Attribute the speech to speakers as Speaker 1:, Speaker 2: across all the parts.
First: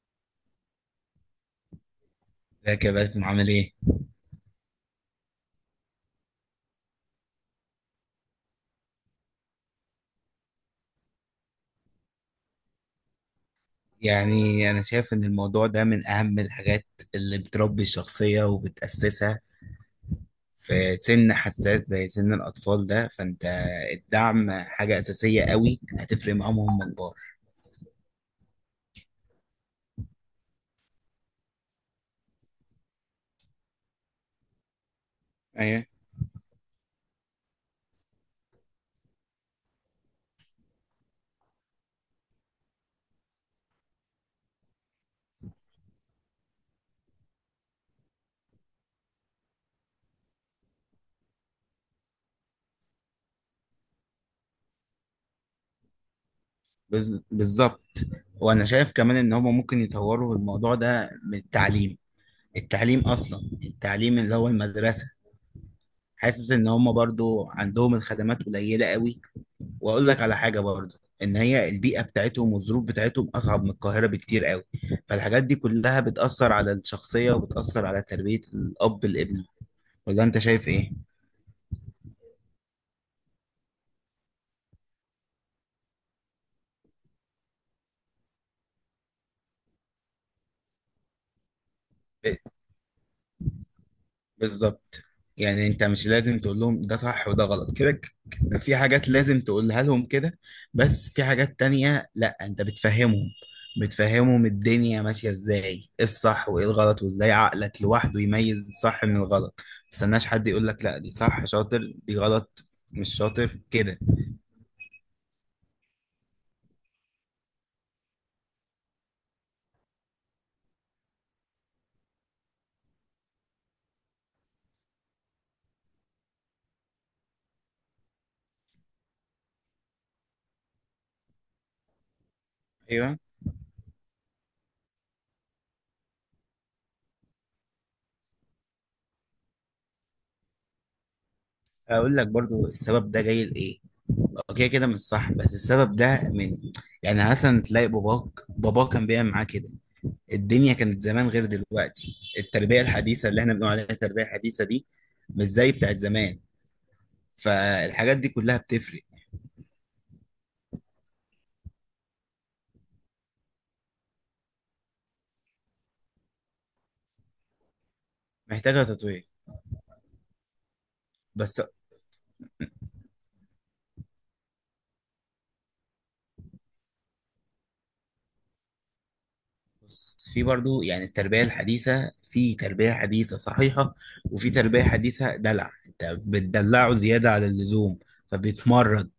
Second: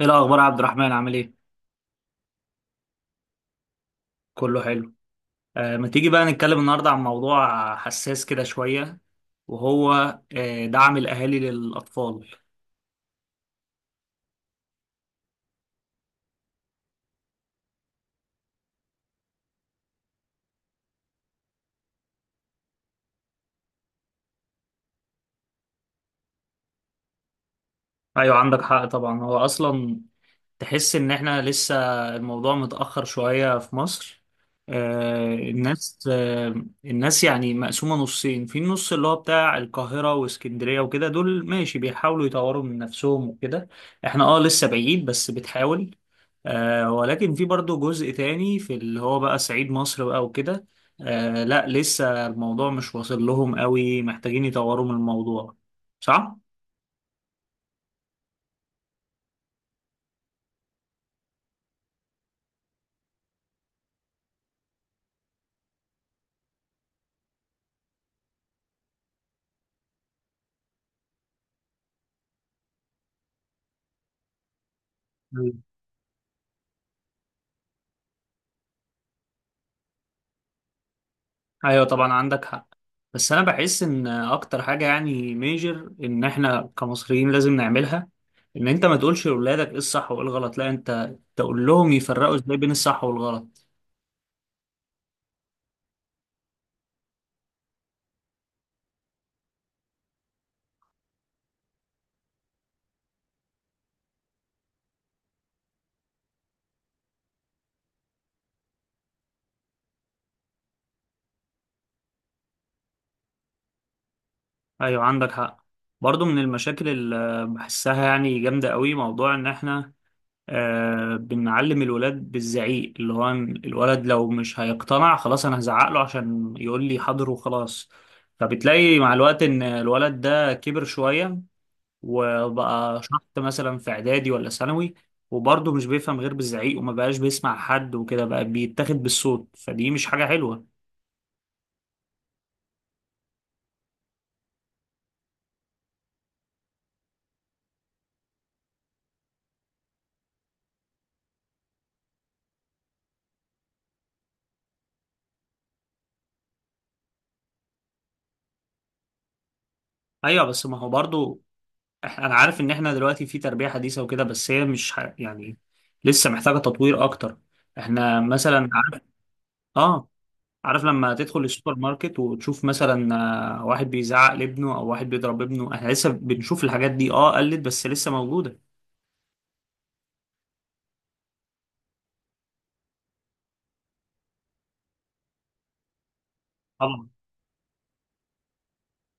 Speaker 1: ايه الاخبار يا عبد الرحمن؟ عامل ايه؟
Speaker 2: ازيك يا باسم؟ عامل ايه؟
Speaker 1: كله حلو. ما تيجي بقى نتكلم النهارده عن موضوع حساس كده شويه، وهو دعم الاهالي للاطفال.
Speaker 2: يعني انا شايف ان الموضوع ده من اهم الحاجات اللي بتربي الشخصية وبتأسسها في سن حساس زي سن الاطفال ده. فانت الدعم حاجة اساسية قوي، هتفرق معاهم وهم كبار.
Speaker 1: ايوه عندك حق طبعا، هو اصلا تحس ان احنا لسه الموضوع متأخر شوية في مصر.
Speaker 2: ايه.
Speaker 1: الناس يعني مقسومة نصين، في النص اللي هو بتاع القاهرة واسكندرية وكده، دول ماشي بيحاولوا يطوروا من نفسهم وكده. احنا لسه بعيد بس بتحاول. ولكن في برضو جزء تاني في اللي هو بقى صعيد مصر بقى وكده. لا لسه الموضوع مش واصل لهم قوي، محتاجين يطوروا من الموضوع. صح؟
Speaker 2: بالظبط. وانا شايف كمان ان هما ممكن يطوروا الموضوع ده من التعليم. التعليم اصلا، التعليم اللي هو المدرسة، حاسس ان هما برضو عندهم الخدمات قليلة قوي. واقول لك على حاجه برضه، ان هي البيئه بتاعتهم والظروف بتاعتهم اصعب من القاهره بكتير قوي، فالحاجات دي كلها بتاثر على الشخصيه وبتاثر على تربيه الاب الابن. ولا انت شايف ايه؟
Speaker 1: ايوه طبعا عندك حق. بس انا بحس ان اكتر حاجه يعني ميجر ان احنا كمصريين لازم نعملها، ان انت ما تقولش لاولادك ايه الصح وايه الغلط، لا انت تقول لهم يفرقوا ازاي بين الصح والغلط.
Speaker 2: بالظبط. يعني انت مش لازم تقول لهم ده صح وده غلط كده، في حاجات لازم تقولها لهم كده، بس في حاجات تانية لا انت بتفهمهم الدنيا ماشية ازاي، ايه الصح وايه الغلط، وازاي عقلك لوحده يميز الصح من الغلط. ما تستناش حد يقول لك لا دي صح شاطر دي غلط مش شاطر كده.
Speaker 1: ايوه عندك حق. برضو من المشاكل اللي بحسها يعني جامده قوي موضوع ان احنا بنعلم الولاد بالزعيق، اللي هو إن الولد لو مش هيقتنع خلاص انا هزعق له عشان يقول لي حاضر وخلاص. فبتلاقي مع الوقت ان الولد ده كبر شويه وبقى
Speaker 2: ايوه.
Speaker 1: شحط مثلا في اعدادي ولا ثانوي، وبرضه مش بيفهم غير بالزعيق وما بقاش بيسمع حد وكده، بقى بيتاخد بالصوت، فدي مش حاجة حلوة.
Speaker 2: اقول لك برضو السبب ده جاي لايه. اوكي كده مش صح، بس السبب ده من، يعني مثلا تلاقي باباك كان بيعمل معاه كده. الدنيا كانت زمان غير دلوقتي، التربية الحديثة اللي احنا بنقول عليها التربية الحديثة دي مش زي بتاعت زمان، فالحاجات دي كلها بتفرق.
Speaker 1: ايوه بس ما هو برضه. انا عارف ان احنا دلوقتي في تربية حديثة وكده، بس هي مش يعني لسه محتاجة تطوير اكتر. احنا مثلا
Speaker 2: محتاجة
Speaker 1: عارف.
Speaker 2: تطوير.
Speaker 1: اه، عارف لما تدخل
Speaker 2: بس
Speaker 1: السوبر ماركت وتشوف مثلا واحد بيزعق لابنه او واحد بيضرب ابنه، احنا لسه بنشوف الحاجات دي. اه قلت بس لسه موجودة.
Speaker 2: بص، في برضو يعني التربية الحديثة، في تربية حديثة صحيحة وفي تربية حديثة دلع، انت بتدلعه
Speaker 1: طبعا.
Speaker 2: زيادة على اللزوم فبيتمرد،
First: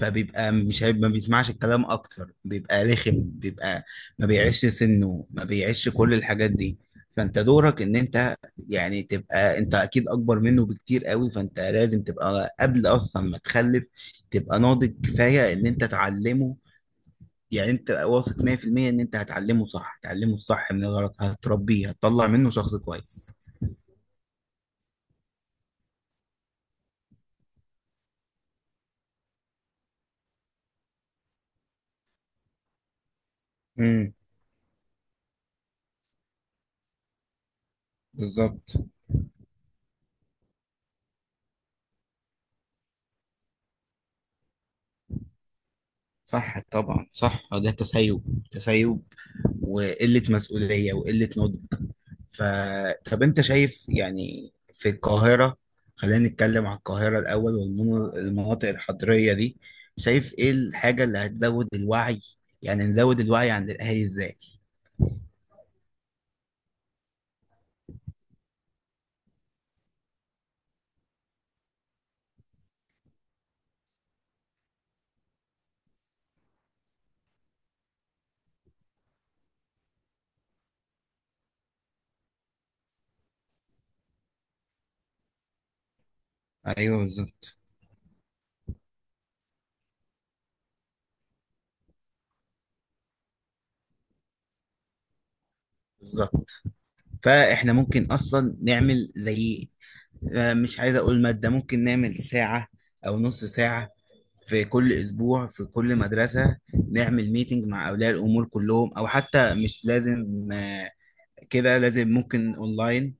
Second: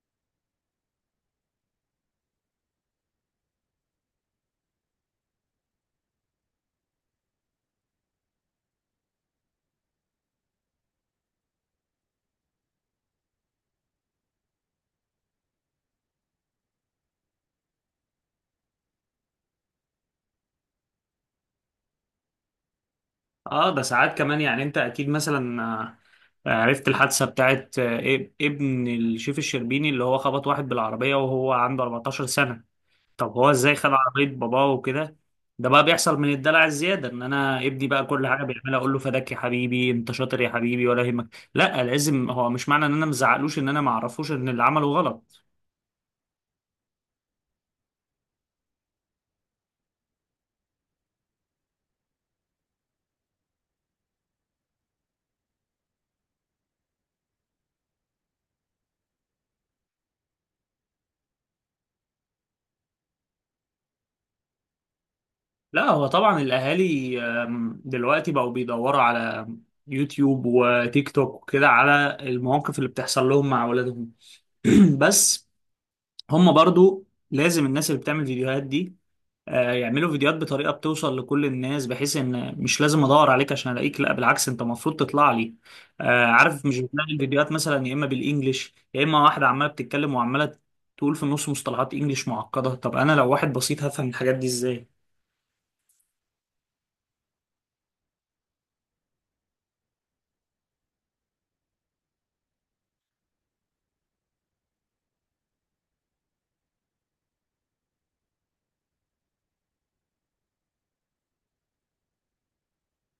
Speaker 2: فبيبقى مش هيبقى ما بيسمعش الكلام، اكتر بيبقى رخم، بيبقى ما بيعيش سنه، ما بيعيش كل الحاجات دي. فانت دورك ان انت، يعني تبقى انت اكيد اكبر منه بكتير قوي، فانت لازم تبقى قبل اصلا ما تخلف تبقى ناضج كفاية ان انت تعلمه. يعني انت واثق 100% ان انت هتعلمه صح، هتعلمه الصح من الغلط، هتربيه، هتطلع منه شخص كويس.
Speaker 1: اه ده ساعات كمان، يعني انت اكيد مثلا عرفت الحادثة بتاعت ابن الشيف الشربيني، اللي هو خبط واحد بالعربية وهو عنده 14 سنة. طب هو ازاي خد
Speaker 2: امم
Speaker 1: عربية باباه وكده؟ ده بقى بيحصل من الدلع الزيادة، ان انا ابني بقى كل حاجة
Speaker 2: بالظبط.
Speaker 1: بيعملها اقول له فداك يا حبيبي انت شاطر يا حبيبي ولا يهمك. لا لازم، هو مش معنى ان انا مزعقلوش ان انا معرفوش ان اللي عمله غلط.
Speaker 2: صح طبعا، صح. ده تسيب، تسيب وقلة مسؤولية وقلة نضج. ف، طب انت شايف يعني في القاهرة، خلينا نتكلم عن القاهرة الأول والمناطق الحضرية دي، شايف ايه الحاجة اللي هتزود الوعي؟ يعني نزود الوعي عند الأهالي ازاي؟
Speaker 1: لا هو طبعا الاهالي دلوقتي بقوا بيدوروا على يوتيوب وتيك توك وكده، على المواقف اللي بتحصل لهم مع اولادهم. بس هم برضو لازم الناس اللي بتعمل فيديوهات دي يعملوا فيديوهات بطريقة بتوصل لكل الناس، بحيث ان مش لازم ادور عليك عشان الاقيك، لا بالعكس انت المفروض تطلع لي. عارف مش
Speaker 2: ايوه
Speaker 1: بتلاقي الفيديوهات
Speaker 2: بالظبط.
Speaker 1: مثلا يا اما بالانجلش يا اما واحدة عمالة بتتكلم وعمالة تقول في النص مصطلحات انجلش معقدة. طب انا لو واحد بسيط هفهم الحاجات دي ازاي؟
Speaker 2: بالظبط. فاحنا ممكن اصلا نعمل زي، مش عايز اقول مادة، ممكن نعمل ساعة او نص ساعة في كل اسبوع في كل مدرسة، نعمل ميتنج مع اولياء الامور كلهم، او حتى مش لازم كده لازم، ممكن اونلاين.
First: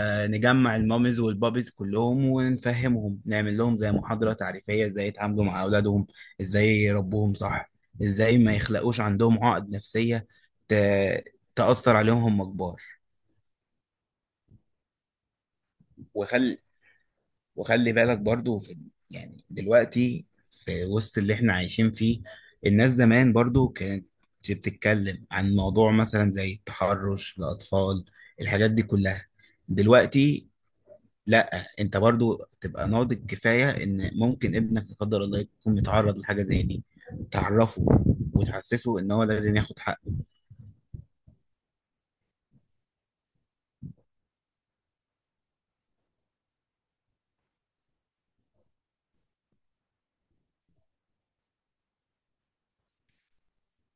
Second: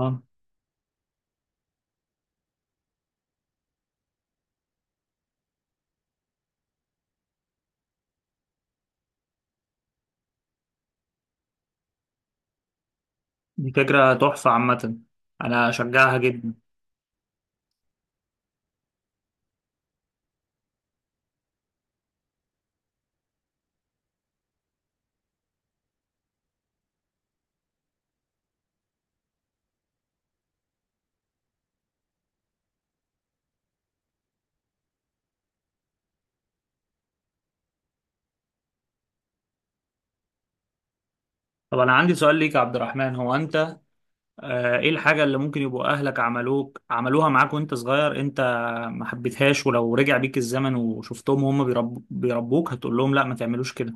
Speaker 1: اه.
Speaker 2: نجمع المامز والبابيز كلهم ونفهمهم، نعمل لهم زي محاضرة تعريفية ازاي يتعاملوا مع اولادهم، ازاي يربوهم صح، ازاي ما يخلقوش عندهم عقد نفسية ت- تأثر عليهم هم كبار.
Speaker 1: دي فكرة تحفة عامة، انا اشجعها جدا.
Speaker 2: ويخلي، وخلي بالك برضو في، يعني دلوقتي في وسط اللي احنا عايشين فيه، الناس زمان برضو كانت بتتكلم عن موضوع مثلا زي التحرش الأطفال، الحاجات دي كلها دلوقتي لا، انت برضو تبقى ناضج كفاية ان ممكن ابنك لا قدر الله يكون متعرض لحاجة زي دي، تعرفه وتحسسه ان هو لازم ياخد حقه.
Speaker 1: طب انا عندي سؤال ليك يا عبد الرحمن، هو انت ايه الحاجة اللي ممكن يبقوا اهلك عملوك عملوها معاك وانت صغير انت ما حبيتهاش، ولو رجع بيك الزمن وشفتهم وهم بيربوك هتقول لهم لا ما تعملوش كده؟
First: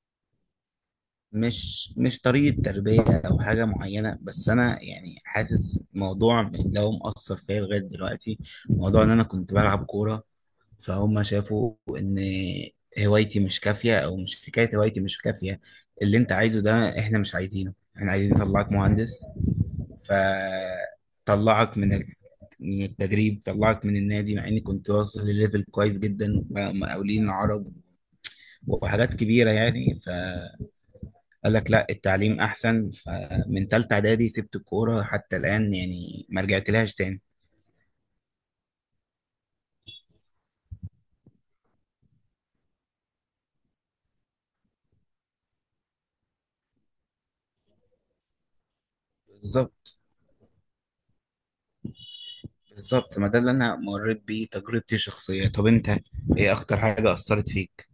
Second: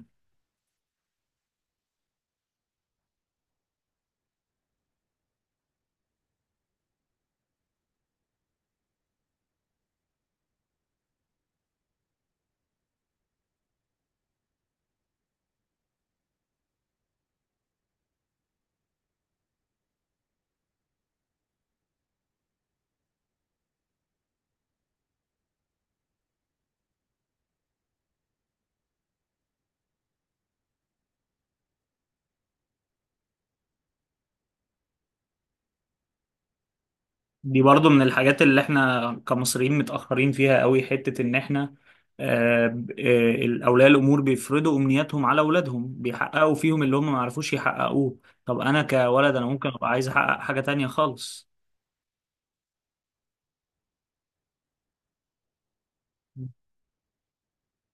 Speaker 2: مش طريقة تربية أو حاجة معينة، بس أنا يعني حاسس موضوع اللي هو مأثر فيا لغاية دلوقتي، موضوع إن أنا كنت بلعب كورة، فهم شافوا إن هوايتي مش كافية، أو مش حكاية هوايتي مش كافية، اللي أنت عايزه ده إحنا مش عايزينه، إحنا عايزين نطلعك مهندس. فطلعك من من التدريب، طلعك من النادي، مع إني كنت واصل لليفل كويس جدا، مقاولين عرب وحاجات كبيرة يعني. قال لك لا التعليم احسن، فمن تالتة اعدادي سبت الكورة حتى الان يعني، ما رجعت لهاش تاني.
Speaker 1: دي برضو من الحاجات اللي احنا كمصريين متأخرين فيها قوي، حتة ان احنا آه، ب- اولياء الامور بيفرضوا امنياتهم على اولادهم، بيحققوا فيهم اللي هم ما عرفوش يحققوه. طب انا كولد انا ممكن ابقى
Speaker 2: بالظبط.
Speaker 1: عايز احقق حاجة تانية خالص.
Speaker 2: بالظبط، ما ده اللي انا مريت بيه تجربتي الشخصية. طب انت ايه اكتر حاجة اثرت فيك؟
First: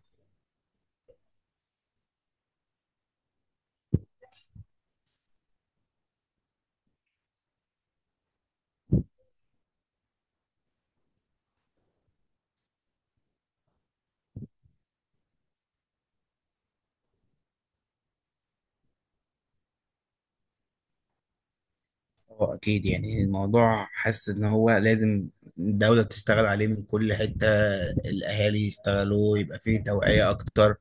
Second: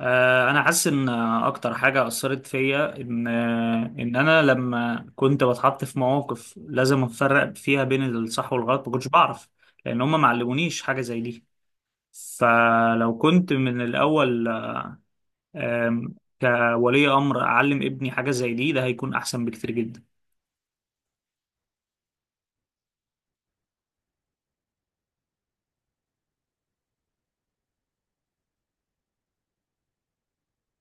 Speaker 1: انا حاسس ان اكتر حاجه اثرت فيا، ان ان انا لما كنت بتحط في مواقف لازم افرق فيها بين الصح والغلط ما كنتش بعرف، لان هم ما علمونيش حاجه زي دي. فلو كنت من الاول آم، كولي امر اعلم ابني حاجه زي دي، ده هيكون احسن بكتير جدا.
Speaker 2: اه اكيد. يعني الموضوع حاسس ان هو لازم الدولة تشتغل عليه من كل حتة، الاهالي يشتغلوا، يبقى فيه توعية اكتر،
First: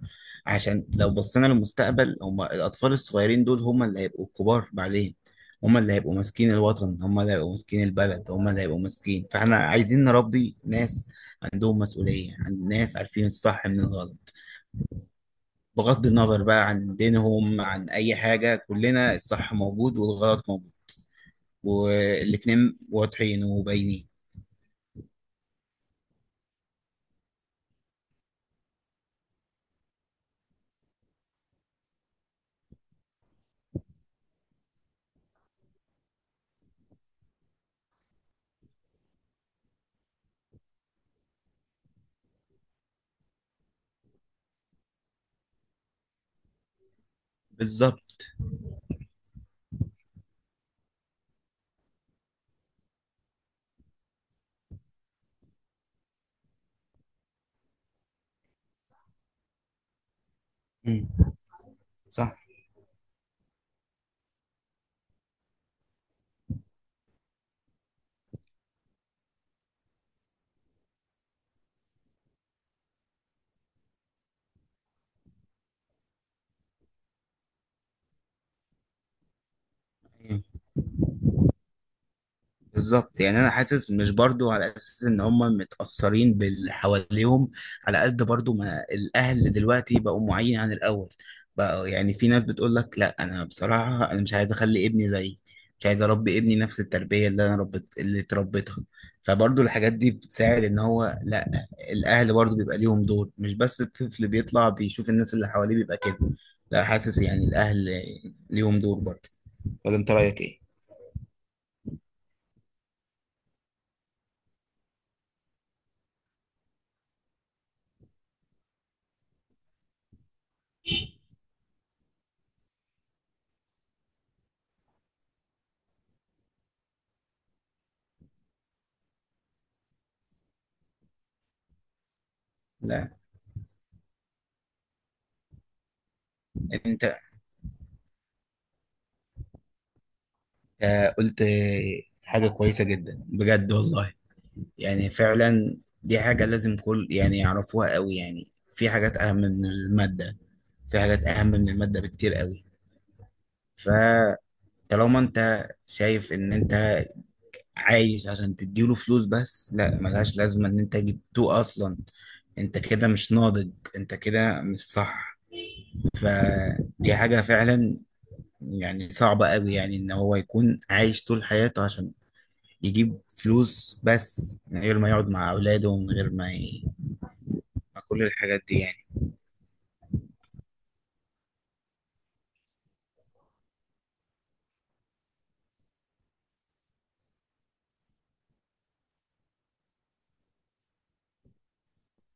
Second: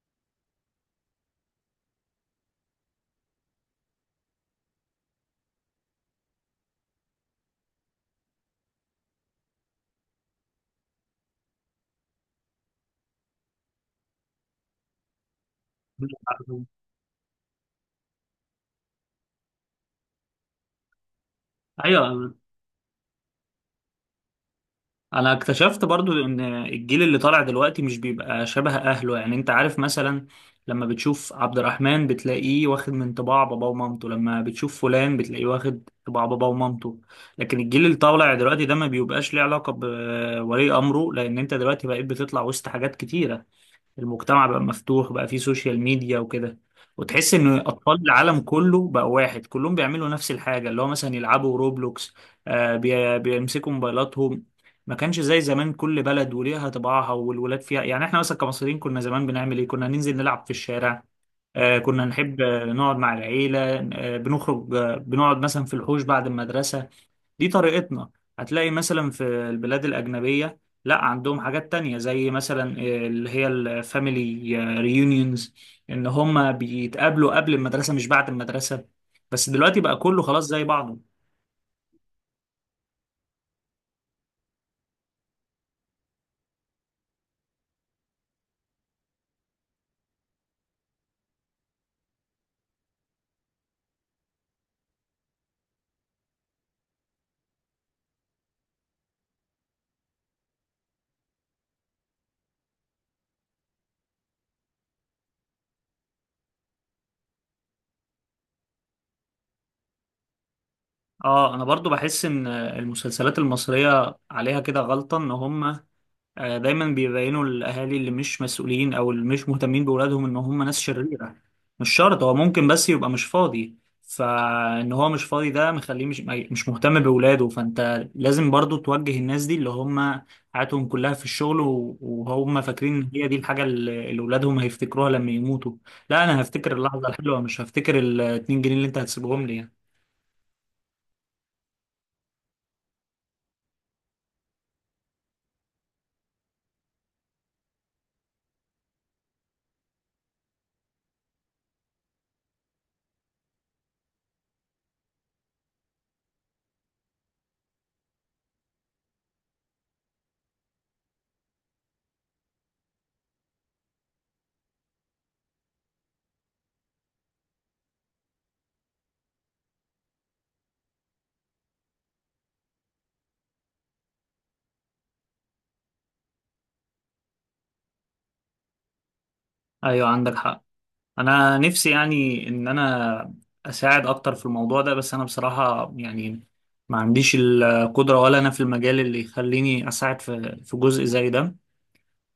Speaker 2: عشان لو بصينا للمستقبل هما الاطفال الصغيرين دول هما اللي هيبقوا الكبار بعدين، هما اللي هيبقوا ماسكين الوطن، هما اللي هيبقوا ماسكين البلد، هما اللي هيبقوا ماسكين. فاحنا عايزين نربي ناس عندهم مسؤولية، عند ناس عارفين الصح من الغلط، بغض النظر بقى عن دينهم عن اي حاجة، كلنا الصح موجود والغلط موجود
Speaker 1: ايوه
Speaker 2: والاتنين واضحين وباينين.
Speaker 1: انا اكتشفت برضو ان الجيل اللي طالع دلوقتي مش بيبقى شبه اهله. يعني انت عارف مثلا لما بتشوف عبد الرحمن بتلاقيه واخد من طباع بابا ومامته، لما بتشوف فلان بتلاقيه واخد طباع بابا ومامته. لكن الجيل اللي طالع دلوقتي ده ما بيبقاش ليه علاقة بولي امره، لان انت دلوقتي بقيت بتطلع وسط حاجات كتيرة. المجتمع بقى مفتوح، بقى فيه سوشيال ميديا وكده، وتحس ان اطفال
Speaker 2: بالظبط.
Speaker 1: العالم كله بقى واحد كلهم بيعملوا نفس الحاجه، اللي هو مثلا يلعبوا روبلوكس، بيمسكوا موبايلاتهم. ما كانش زي زمان كل بلد وليها طباعها والولاد فيها. يعني احنا مثلا كمصريين كنا زمان بنعمل ايه؟ كنا ننزل نلعب في الشارع،
Speaker 2: مم.
Speaker 1: كنا
Speaker 2: صح.
Speaker 1: نحب نقعد مع العيله، بنخرج، بنقعد مثلا في الحوش بعد المدرسه. دي طريقتنا. هتلاقي مثلا في البلاد الأجنبية لا عندهم حاجات تانية، زي مثلا اللي هي الفاميلي ريونيونز، إن هما بيتقابلوا قبل المدرسة مش بعد المدرسة. بس دلوقتي بقى كله خلاص زي بعضه.
Speaker 2: بالظبط. يعني انا حاسس مش برضو على اساس ان هم متاثرين باللي حواليهم، على قد برضو ما الاهل دلوقتي بقوا معين عن الاول. بقى يعني في ناس بتقول لك لا انا بصراحه انا مش عايز اخلي ابني زيي، مش عايز اربي ابني نفس التربيه اللي انا ربت اللي اتربيتها. فبرضو الحاجات دي بتساعد ان هو لا، الاهل برضو بيبقى ليهم دور، مش بس الطفل بيطلع بيشوف الناس اللي حواليه بيبقى كده، لا، حاسس يعني الاهل ليهم دور برضو. ولا انت رايك ايه؟
Speaker 1: اه انا برضو بحس ان المسلسلات المصرية عليها كده غلطة، ان هم دايما بيبينوا الاهالي اللي مش مسؤولين او اللي مش مهتمين باولادهم ان هم ناس شريره. مش شرط، هو ممكن بس يبقى مش فاضي، فان هو مش فاضي ده مخليه مش مهتم باولاده. فانت لازم برضو توجه الناس دي اللي هم حياتهم كلها في الشغل، وهم فاكرين
Speaker 2: لا
Speaker 1: ان هي دي الحاجه اللي اولادهم هيفتكروها لما يموتوا. لا انا هفتكر اللحظه
Speaker 2: انت
Speaker 1: الحلوه، مش هفتكر ال 2 جنيه اللي انت هتسيبهم لي يعني.
Speaker 2: قلت حاجة كويسة جدا بجد والله، يعني فعلا دي حاجة لازم كل يعني يعرفوها قوي، يعني في حاجات أهم من المادة، في حاجات أهم من المادة بكتير قوي. فطالما أنت شايف إن أنت عايش عشان تديله فلوس بس، لا، ملهاش لازمة إن أنت جبتوه أصلا. أنت كده مش ناضج، أنت كده مش صح. فدي حاجة فعلا يعني صعبة قوي، يعني إن هو يكون عايش طول حياته عشان يجيب فلوس بس، من غير ما يقعد مع أولاده، ومن غير ما مع كل الحاجات دي يعني.
Speaker 1: ايوه عندك حق. انا نفسي يعني ان انا اساعد اكتر في الموضوع ده، بس انا بصراحة يعني ما عنديش القدرة ولا انا في المجال اللي يخليني اساعد في جزء زي ده.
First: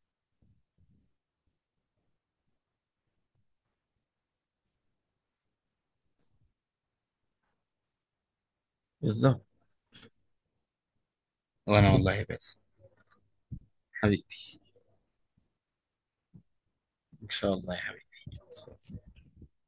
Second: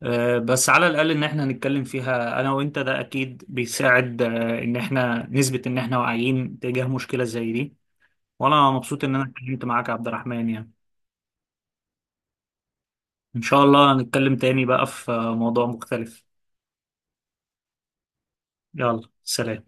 Speaker 1: بس على الاقل ان احنا نتكلم فيها انا وانت ده اكيد بيساعد، ان احنا نثبت ان احنا واعيين تجاه مشكلة زي دي. وانا مبسوط ان انا
Speaker 2: بالظبط.
Speaker 1: اتكلمت معاك يا عبد الرحمن يعني.
Speaker 2: وأنا والله بس،
Speaker 1: ان شاء الله نتكلم
Speaker 2: حبيبي،
Speaker 1: تاني بقى في موضوع مختلف.
Speaker 2: إن شاء الله يا حبيبي.
Speaker 1: يلا سلام.